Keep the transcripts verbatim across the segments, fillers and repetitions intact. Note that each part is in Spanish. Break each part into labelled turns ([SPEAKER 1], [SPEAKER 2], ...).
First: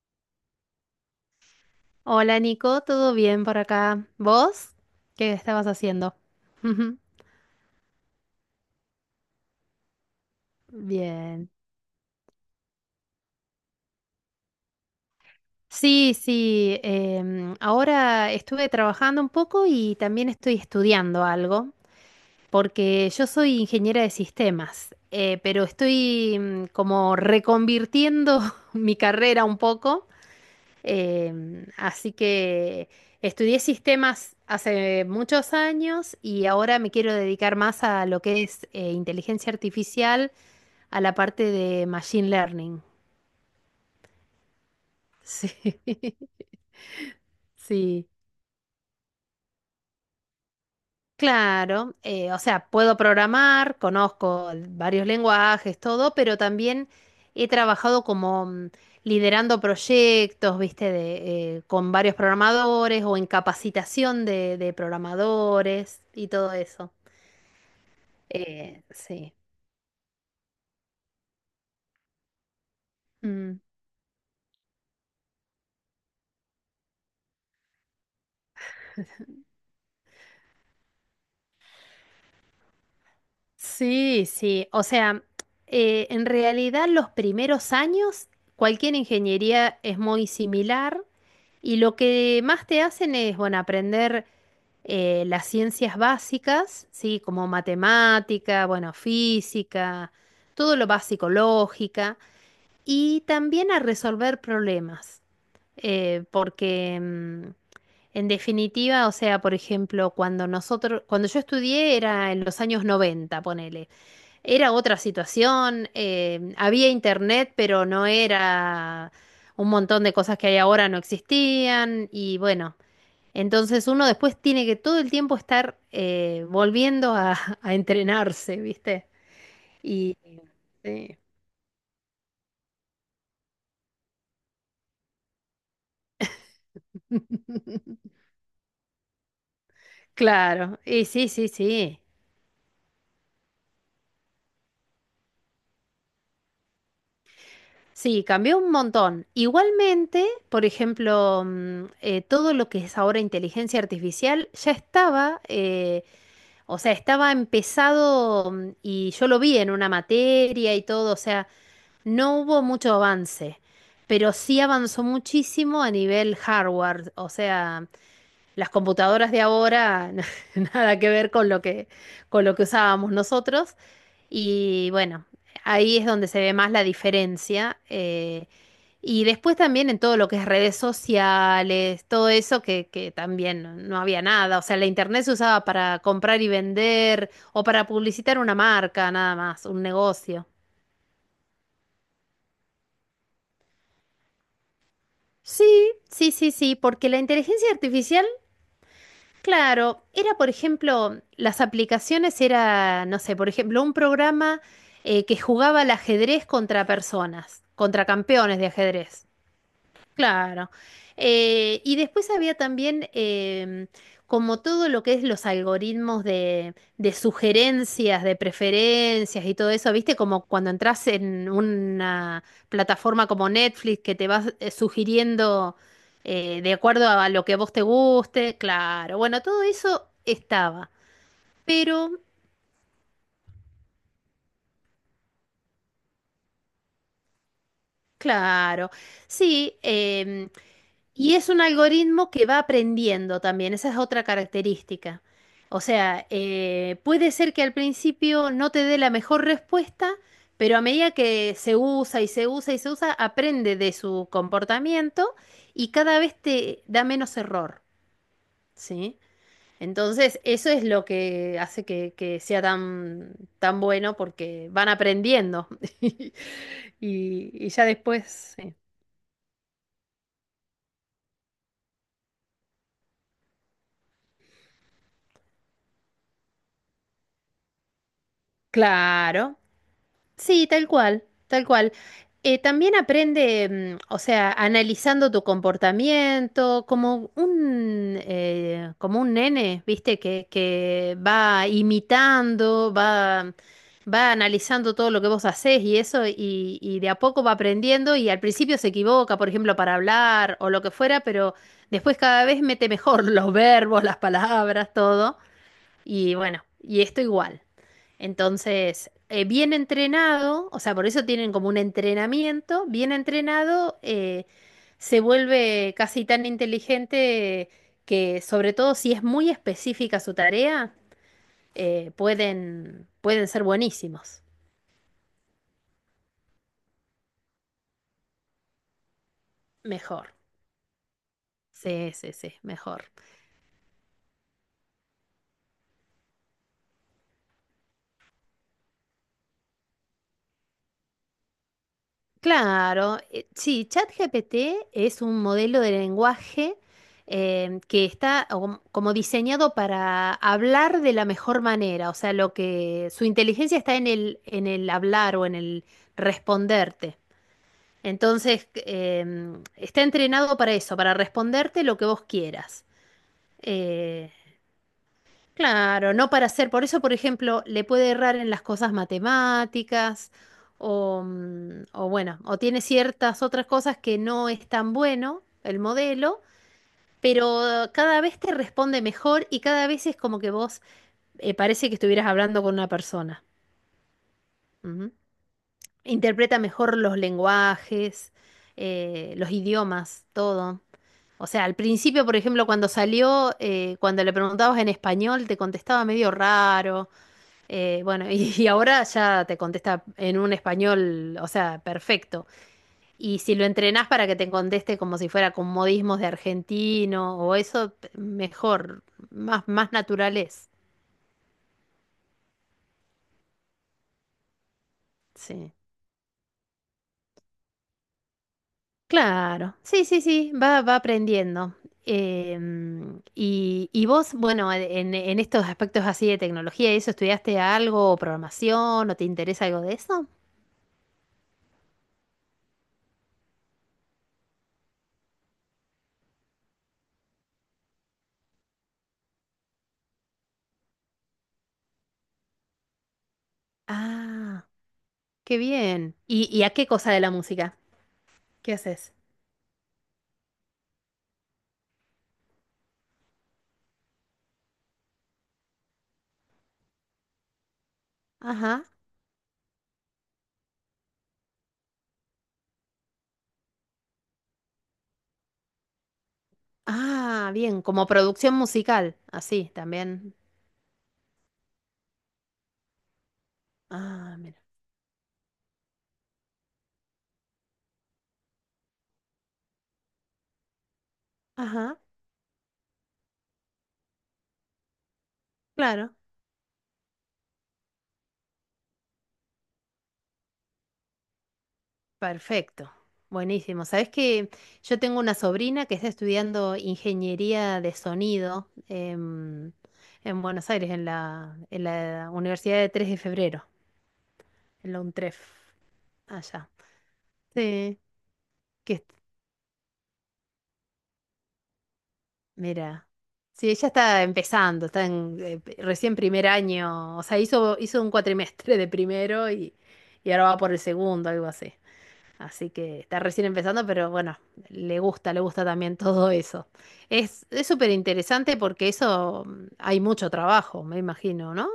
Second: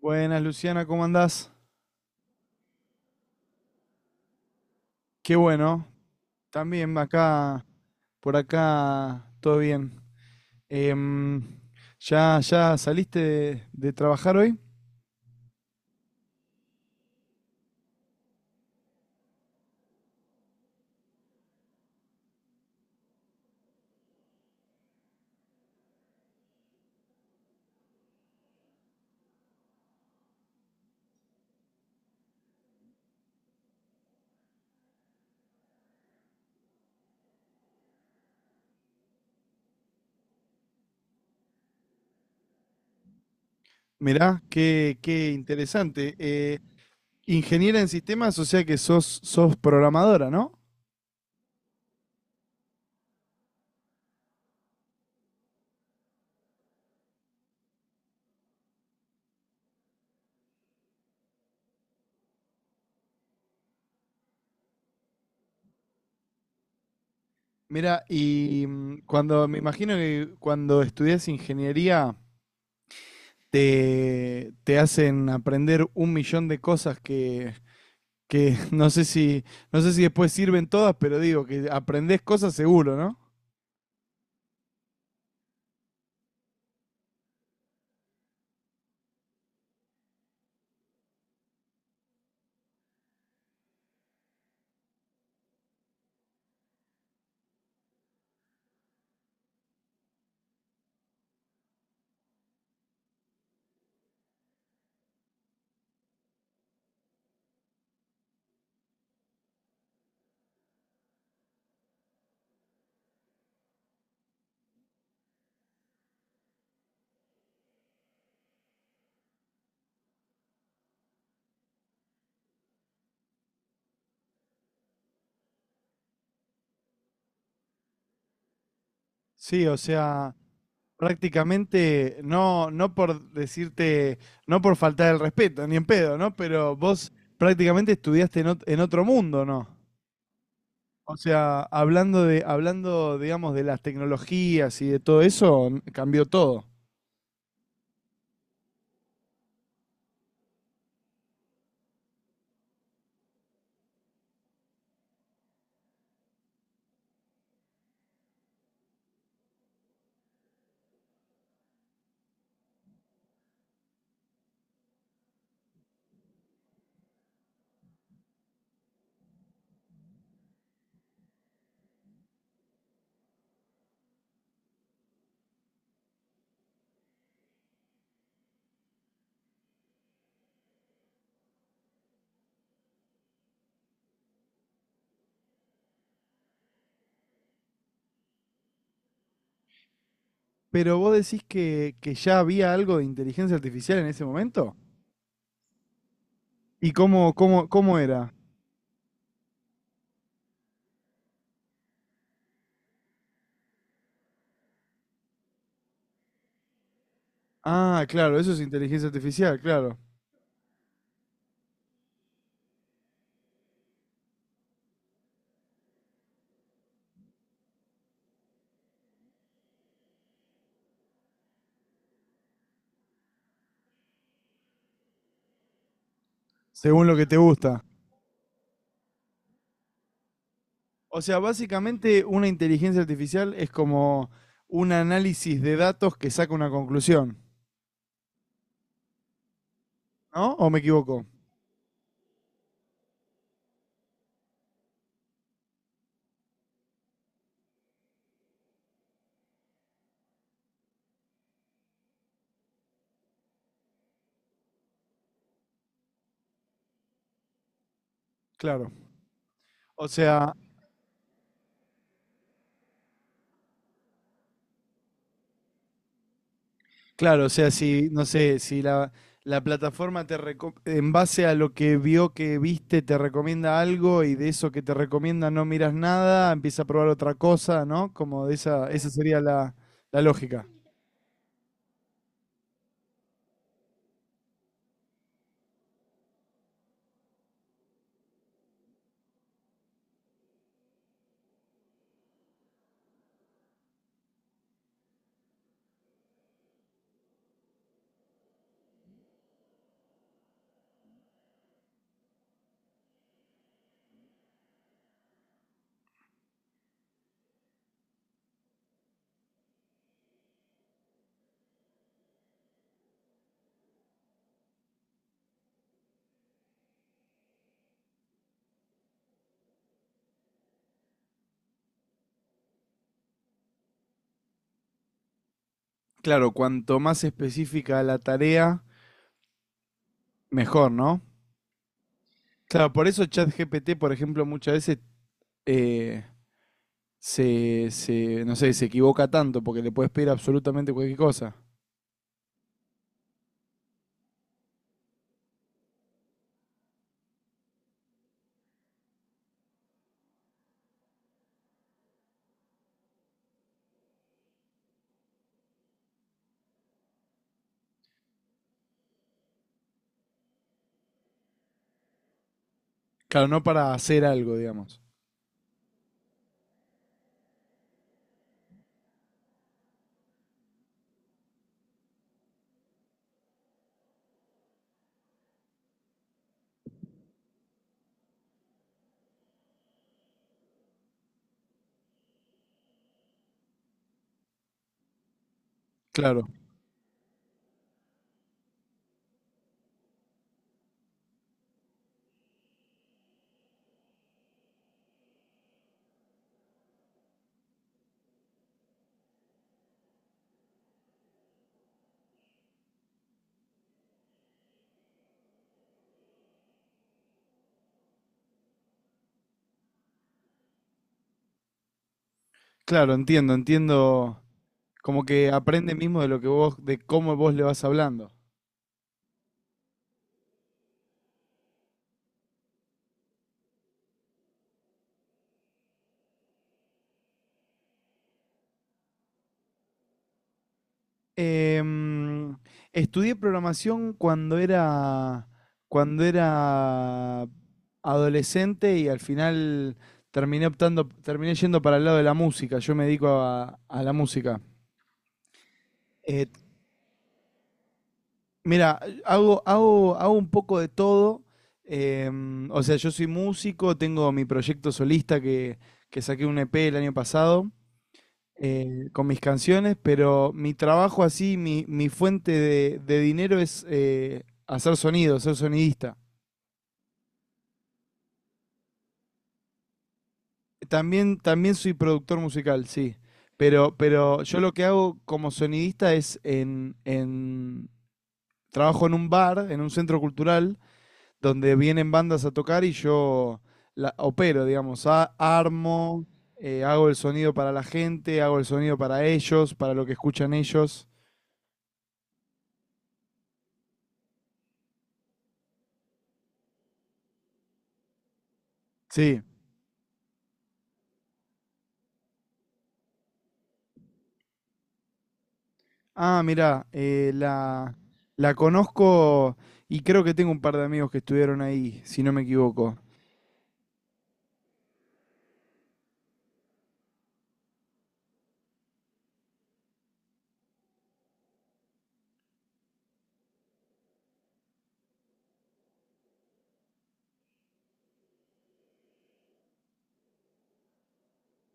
[SPEAKER 1] Buenas, Luciana, ¿cómo andás?
[SPEAKER 2] Hola Nico, ¿todo bien por acá? ¿Vos? ¿Qué
[SPEAKER 1] Qué
[SPEAKER 2] estabas
[SPEAKER 1] bueno.
[SPEAKER 2] haciendo?
[SPEAKER 1] También acá, por acá, todo bien.
[SPEAKER 2] Bien.
[SPEAKER 1] Em, ¿ya, ya saliste de, de trabajar hoy?
[SPEAKER 2] Sí, sí, em, ahora estuve trabajando un poco y también estoy estudiando algo, porque yo soy ingeniera de sistemas, eh, pero estoy mm, como reconvirtiendo mi carrera un poco, em, así que estudié sistemas hace muchos años y ahora me quiero dedicar más a lo que es eh, inteligencia artificial a la parte de Machine Learning.
[SPEAKER 1] Mirá, qué, qué
[SPEAKER 2] Sí,
[SPEAKER 1] interesante. Eh, ingeniera en
[SPEAKER 2] sí.
[SPEAKER 1] sistemas, o sea que sos, sos programadora, ¿no?
[SPEAKER 2] Claro, eh, o sea, puedo programar, conozco varios lenguajes, todo, pero también he trabajado como mm, liderando proyectos, viste, de, eh, con varios programadores o en capacitación de, de programadores y todo eso.
[SPEAKER 1] Mira, y
[SPEAKER 2] Eh,
[SPEAKER 1] mm,
[SPEAKER 2] sí.
[SPEAKER 1] cuando me imagino que cuando estudias ingeniería
[SPEAKER 2] Mm.
[SPEAKER 1] te, te hacen aprender un millón de cosas que, que no sé si, no sé si después sirven todas, pero digo que aprendés cosas seguro, ¿no?
[SPEAKER 2] Sí, sí. O sea, eh, en realidad los primeros años cualquier ingeniería es muy similar y lo que más te hacen es, bueno, aprender eh, las ciencias básicas, sí, como matemática, bueno, física, todo lo básico, lógica y también a resolver problemas. Eh, porque mm, en definitiva, o sea, por ejemplo, cuando nosotros, cuando yo estudié era en los años noventa, ponele. Era otra situación, eh, había internet, pero no era un montón de cosas que hay ahora no existían y bueno, entonces uno después tiene que todo el tiempo estar eh, volviendo a, a entrenarse, ¿viste?
[SPEAKER 1] Sí, o
[SPEAKER 2] Y
[SPEAKER 1] sea,
[SPEAKER 2] sí,
[SPEAKER 1] prácticamente no, no por decirte, no por faltar el respeto, ni en pedo, ¿no? Pero vos prácticamente estudiaste en, ot- en otro mundo, ¿no?
[SPEAKER 2] claro, y
[SPEAKER 1] O
[SPEAKER 2] sí, sí,
[SPEAKER 1] sea,
[SPEAKER 2] sí.
[SPEAKER 1] hablando de, hablando, digamos, de las tecnologías y de todo eso, n- cambió todo.
[SPEAKER 2] Sí, cambió un montón. Igualmente, por ejemplo, mm, eh, todo lo que es ahora inteligencia artificial ya estaba. eh, O sea, estaba empezado mm, y yo lo vi en una materia y todo, o sea, no hubo mucho avance, pero sí avanzó muchísimo a nivel hardware, o sea, las computadoras de ahora nada que ver con lo que con lo que usábamos nosotros, y bueno, ahí es donde se ve más la diferencia. Eh, y después también en todo lo que es redes sociales, todo eso que, que también no no había nada. O sea, la internet se usaba para comprar y vender o para publicitar una marca, nada más, un negocio.
[SPEAKER 1] Pero vos decís que, que ya había algo de inteligencia artificial en ese momento.
[SPEAKER 2] Sí, sí, sí, sí,
[SPEAKER 1] ¿Y
[SPEAKER 2] porque la
[SPEAKER 1] cómo, cómo,
[SPEAKER 2] inteligencia
[SPEAKER 1] cómo
[SPEAKER 2] artificial,
[SPEAKER 1] era?
[SPEAKER 2] claro, era, por ejemplo, las aplicaciones era, no sé, por ejemplo, un programa eh, que jugaba al ajedrez contra personas,
[SPEAKER 1] Ah,
[SPEAKER 2] contra
[SPEAKER 1] claro, eso
[SPEAKER 2] campeones
[SPEAKER 1] es
[SPEAKER 2] de
[SPEAKER 1] inteligencia
[SPEAKER 2] ajedrez.
[SPEAKER 1] artificial, claro.
[SPEAKER 2] Claro. Eh, y después había también em, como todo lo que es los algoritmos de, de sugerencias, de preferencias y todo eso, ¿viste? Como cuando entras en una plataforma como Netflix que te vas eh, sugiriendo eh, de
[SPEAKER 1] Según
[SPEAKER 2] acuerdo
[SPEAKER 1] lo que
[SPEAKER 2] a
[SPEAKER 1] te
[SPEAKER 2] lo que a vos
[SPEAKER 1] gusta.
[SPEAKER 2] te guste, claro. Bueno, todo eso estaba.
[SPEAKER 1] O sea,
[SPEAKER 2] Pero,
[SPEAKER 1] básicamente una inteligencia artificial es como un análisis de datos que saca una conclusión,
[SPEAKER 2] claro, sí. em,
[SPEAKER 1] ¿no? ¿O me equivoco?
[SPEAKER 2] Y es un algoritmo que va aprendiendo también, esa es otra característica. O sea, eh, puede ser que al principio no te dé la mejor respuesta, pero a medida que se usa y se usa y se usa, aprende de su comportamiento y cada vez te da menos error,
[SPEAKER 1] Claro.
[SPEAKER 2] ¿sí?
[SPEAKER 1] O
[SPEAKER 2] Entonces,
[SPEAKER 1] sea,
[SPEAKER 2] eso es lo que hace que, que sea tan, tan bueno porque van aprendiendo.
[SPEAKER 1] claro, o
[SPEAKER 2] Y,
[SPEAKER 1] sea,
[SPEAKER 2] y ya
[SPEAKER 1] si, no
[SPEAKER 2] después,
[SPEAKER 1] sé,
[SPEAKER 2] sí.
[SPEAKER 1] si la, la plataforma te reco- en base a lo que vio que viste te recomienda algo y de eso que te recomienda no miras nada, empieza a probar otra cosa, ¿no? Como de esa, esa sería
[SPEAKER 2] Claro.
[SPEAKER 1] la, la lógica.
[SPEAKER 2] Sí, tal cual, tal cual. Eh, también aprende, mm, o sea, analizando tu comportamiento, como un, eh, como un nene, ¿viste? Que, que va imitando, va, va analizando todo lo que vos hacés y eso, y, y de a poco va aprendiendo y al principio se equivoca, por ejemplo, para hablar o lo que fuera, pero después cada vez mete mejor los verbos, las palabras, todo. Y bueno, y esto igual. Entonces, eh, bien entrenado, o sea, por eso tienen como un entrenamiento, bien entrenado, eh, se vuelve casi tan inteligente que, sobre todo si es muy específica su tarea, eh, pueden, pueden ser buenísimos.
[SPEAKER 1] Claro, cuanto más específica la tarea,
[SPEAKER 2] Mejor.
[SPEAKER 1] mejor, ¿no?
[SPEAKER 2] Sí, sí, sí,
[SPEAKER 1] Claro,
[SPEAKER 2] mejor.
[SPEAKER 1] por eso ChatGPT, por ejemplo, muchas veces eh, se, se, no sé, se equivoca tanto porque le puedes pedir absolutamente cualquier cosa.
[SPEAKER 2] Claro, eh, sí, ChatGPT es un modelo de lenguaje em, que está como como diseñado para hablar de la mejor manera, o sea, lo que su inteligencia está en el, en el hablar o en el responderte. Entonces, em, está entrenado para eso, para responderte lo que vos quieras.
[SPEAKER 1] Claro, no para hacer
[SPEAKER 2] Eh,
[SPEAKER 1] algo, digamos.
[SPEAKER 2] Claro, no para hacer. Por eso, por ejemplo, le puede errar en las cosas matemáticas o, mm, o bueno, o tiene ciertas otras cosas que no es tan bueno el modelo, pero cada vez te responde mejor y cada vez es como que vos eh, parece que estuvieras hablando con una persona. Ujú.
[SPEAKER 1] Claro,
[SPEAKER 2] Interpreta mejor los lenguajes, eh, los idiomas, todo. O sea, al principio, por ejemplo, cuando salió, eh, cuando le preguntabas en español, te contestaba medio raro. Eh, bueno, y, ahora ya te contesta en un español, o sea, perfecto. Y si lo entrenás para que te conteste como si fuera con modismos de argentino o eso, p- mejor, más, más natural es.
[SPEAKER 1] claro, entiendo, entiendo. Como que
[SPEAKER 2] Sí.
[SPEAKER 1] aprende mismo de lo que vos, de cómo vos le vas hablando.
[SPEAKER 2] Claro, sí, sí, sí, va, va aprendiendo. Em, y, y vos, bueno, en, en estos aspectos así de tecnología y eso, ¿estudiaste algo o programación o te interesa algo de eso?
[SPEAKER 1] Em, estudié programación cuando era, cuando era adolescente y al final terminé optando, terminé yendo para el lado de la música. Yo me dedico a, a la música.
[SPEAKER 2] Ah, qué bien.
[SPEAKER 1] Eh,
[SPEAKER 2] ¿Y, y a qué cosa de la música? ¿Qué
[SPEAKER 1] mira,
[SPEAKER 2] haces?
[SPEAKER 1] hago, hago, hago un poco de todo. Em, o sea, yo soy músico, tengo mi proyecto solista que, que saqué un E P el año pasado.
[SPEAKER 2] Ajá.
[SPEAKER 1] Eh, con mis canciones, pero mi trabajo así, mi, mi fuente de, de dinero es eh, hacer sonido, ser sonidista.
[SPEAKER 2] Ah, bien, como producción musical, así también.
[SPEAKER 1] También, también soy productor musical, sí. Pero,
[SPEAKER 2] Ah,
[SPEAKER 1] pero yo
[SPEAKER 2] mira.
[SPEAKER 1] lo que hago como sonidista es en, en- trabajo en un bar, en un centro cultural, donde
[SPEAKER 2] Ajá,
[SPEAKER 1] vienen bandas a tocar y yo la opero, digamos, a-
[SPEAKER 2] claro,
[SPEAKER 1] armo, eh, hago el sonido para la gente, hago el sonido para ellos, para lo que escuchan ellos.
[SPEAKER 2] perfecto. Buenísimo. Sabes que yo tengo una sobrina que está estudiando ingeniería de sonido
[SPEAKER 1] Sí.
[SPEAKER 2] en, en Buenos Aires, en la, en la Universidad de Tres de Febrero, en la UNTREF,
[SPEAKER 1] Ah,
[SPEAKER 2] allá.
[SPEAKER 1] mirá, eh, la,
[SPEAKER 2] Sí,
[SPEAKER 1] la
[SPEAKER 2] que
[SPEAKER 1] conozco y creo que tengo un par de amigos que estuvieron ahí, si no me equivoco.
[SPEAKER 2] Mira, sí, ella está empezando, está en, eh, p- recién primer año, o sea, hizo, hizo un cuatrimestre de primero y, y, ahora va por el segundo, algo así. Así que está recién empezando, pero bueno, le gusta, le gusta también todo eso. Es, es súper interesante porque eso mm, hay mucho trabajo, me imagino, ¿no?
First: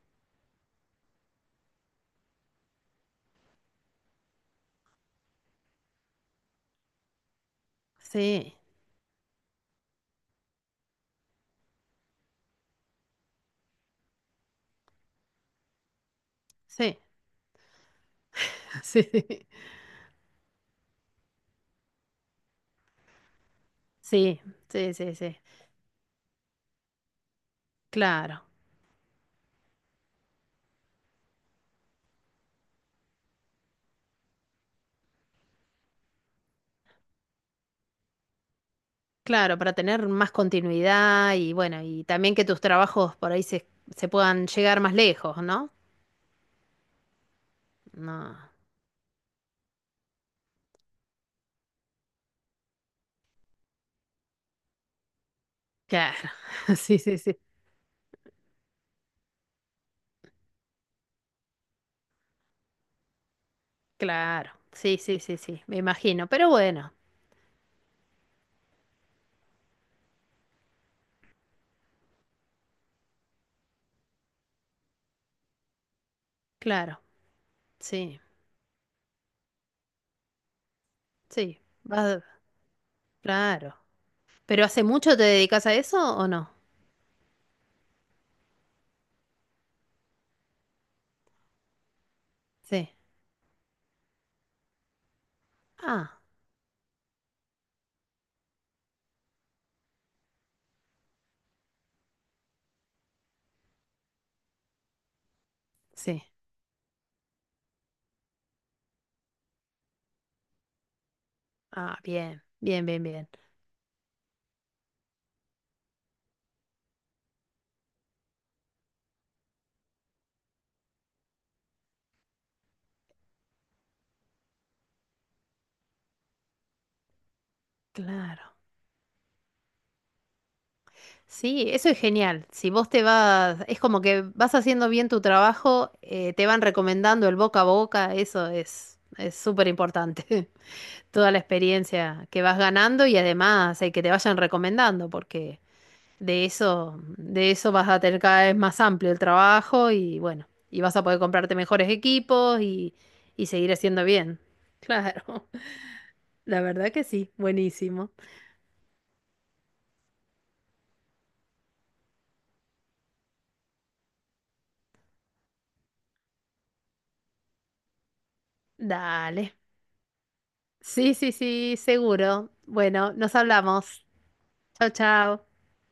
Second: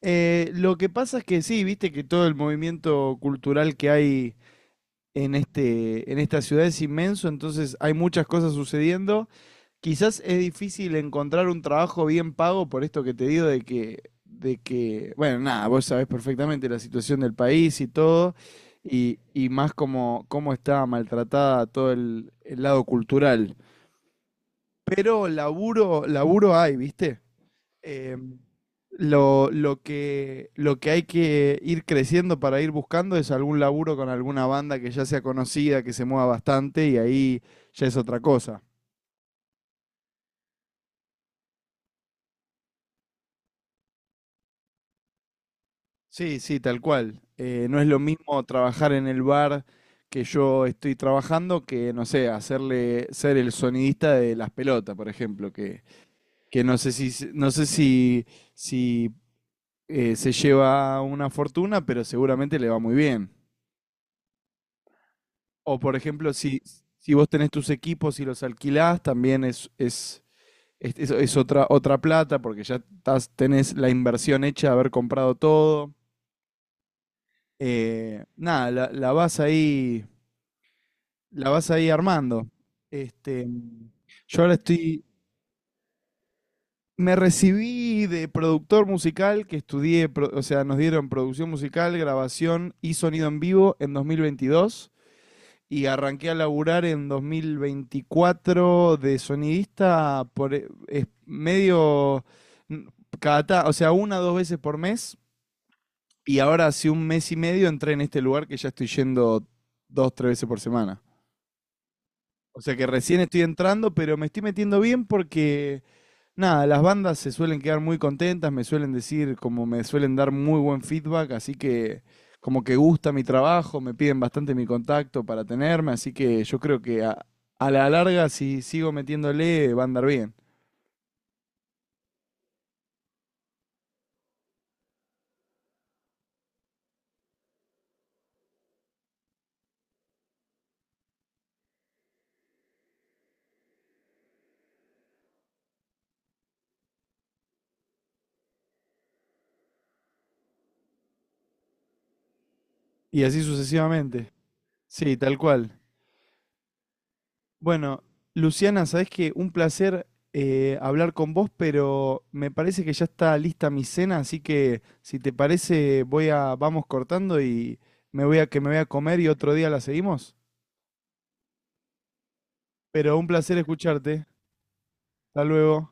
[SPEAKER 1] Eh, lo que pasa es que sí, viste que todo el movimiento cultural que hay en este, en esta ciudad es inmenso, entonces hay muchas cosas
[SPEAKER 2] Sí,
[SPEAKER 1] sucediendo. Quizás es difícil encontrar un trabajo bien pago por esto que te digo de que, de que, bueno, nada, vos sabés perfectamente la
[SPEAKER 2] sí,
[SPEAKER 1] situación del país y todo, y,
[SPEAKER 2] sí,
[SPEAKER 1] y más como cómo está maltratada todo el el lado cultural.
[SPEAKER 2] sí, sí, sí,
[SPEAKER 1] Pero
[SPEAKER 2] sí,
[SPEAKER 1] laburo, laburo hay, ¿viste? Eh,
[SPEAKER 2] claro.
[SPEAKER 1] lo, lo que, lo que hay que ir creciendo para ir buscando es algún laburo con alguna banda que ya sea conocida, que se mueva bastante y ahí ya es otra cosa.
[SPEAKER 2] Claro, para tener más continuidad y bueno, y también que tus trabajos por ahí se, se puedan llegar más lejos, ¿no?
[SPEAKER 1] Sí, sí, tal cual. Eh, no es lo
[SPEAKER 2] No,
[SPEAKER 1] mismo trabajar en el bar que yo estoy trabajando que, no sé, hacerle ser el sonidista de las pelotas, por ejemplo, que,
[SPEAKER 2] claro,
[SPEAKER 1] que no sé
[SPEAKER 2] sí,
[SPEAKER 1] si,
[SPEAKER 2] sí, sí,
[SPEAKER 1] no sé si, si eh, se lleva una fortuna, pero seguramente le va muy bien.
[SPEAKER 2] claro, sí, sí, sí, sí, me
[SPEAKER 1] O por
[SPEAKER 2] imagino,
[SPEAKER 1] ejemplo,
[SPEAKER 2] pero
[SPEAKER 1] si,
[SPEAKER 2] bueno,
[SPEAKER 1] si vos tenés tus equipos y los alquilás, también es, es, es, es- es otra, otra plata, porque ya estás, tenés la inversión hecha de haber comprado todo.
[SPEAKER 2] claro, sí,
[SPEAKER 1] Eh, nada, la, la vas ahí, la
[SPEAKER 2] sí,
[SPEAKER 1] vas ahí
[SPEAKER 2] vas,
[SPEAKER 1] armando. Este,
[SPEAKER 2] claro.
[SPEAKER 1] yo ahora
[SPEAKER 2] ¿Pero hace
[SPEAKER 1] estoy.
[SPEAKER 2] mucho te dedicas a eso o no?
[SPEAKER 1] Me recibí de productor musical, que estudié, pro- o sea, nos dieron producción musical, grabación
[SPEAKER 2] Sí,
[SPEAKER 1] y sonido en vivo en dos mil veintidós. Y
[SPEAKER 2] ah,
[SPEAKER 1] arranqué a laburar en dos mil veinticuatro de sonidista por eh, es medio n- cada, ta- o sea, una dos veces por mes.
[SPEAKER 2] sí,
[SPEAKER 1] Y ahora hace un mes y medio entré en este lugar que ya estoy yendo dos, tres veces por semana.
[SPEAKER 2] ah, bien,
[SPEAKER 1] O sea
[SPEAKER 2] bien,
[SPEAKER 1] que
[SPEAKER 2] bien,
[SPEAKER 1] recién
[SPEAKER 2] bien,
[SPEAKER 1] estoy entrando, pero me estoy metiendo bien porque nada, las bandas se suelen quedar muy contentas, me suelen decir, como me suelen dar muy buen feedback, así que como que gusta mi trabajo, me piden bastante mi contacto para tenerme, así que yo creo que a, a la larga,
[SPEAKER 2] claro.
[SPEAKER 1] si sigo metiéndole, va a andar bien.
[SPEAKER 2] Sí, eso es genial. Si vos te vas, es como que vas haciendo bien tu trabajo, eh, te van recomendando el boca a boca, eso es es súper importante. Toda la experiencia que vas ganando y además eh, que te vayan recomendando, porque de eso, de eso vas a tener cada vez más amplio el trabajo y bueno, y vas a poder comprarte mejores equipos y,
[SPEAKER 1] Y así
[SPEAKER 2] y seguir haciendo
[SPEAKER 1] sucesivamente.
[SPEAKER 2] bien.
[SPEAKER 1] Sí, tal
[SPEAKER 2] Claro,
[SPEAKER 1] cual.
[SPEAKER 2] la verdad que sí,
[SPEAKER 1] Bueno,
[SPEAKER 2] buenísimo.
[SPEAKER 1] Luciana, sabes que un placer eh, hablar con vos, pero me parece que ya está lista mi cena, así que si te parece, voy a, vamos cortando y me voy a que me voy a comer y otro
[SPEAKER 2] Dale.
[SPEAKER 1] día la seguimos.
[SPEAKER 2] Sí, sí, sí, seguro. Bueno,
[SPEAKER 1] Pero un
[SPEAKER 2] nos
[SPEAKER 1] placer
[SPEAKER 2] hablamos.
[SPEAKER 1] escucharte.
[SPEAKER 2] Chao,
[SPEAKER 1] Hasta
[SPEAKER 2] chao.
[SPEAKER 1] luego.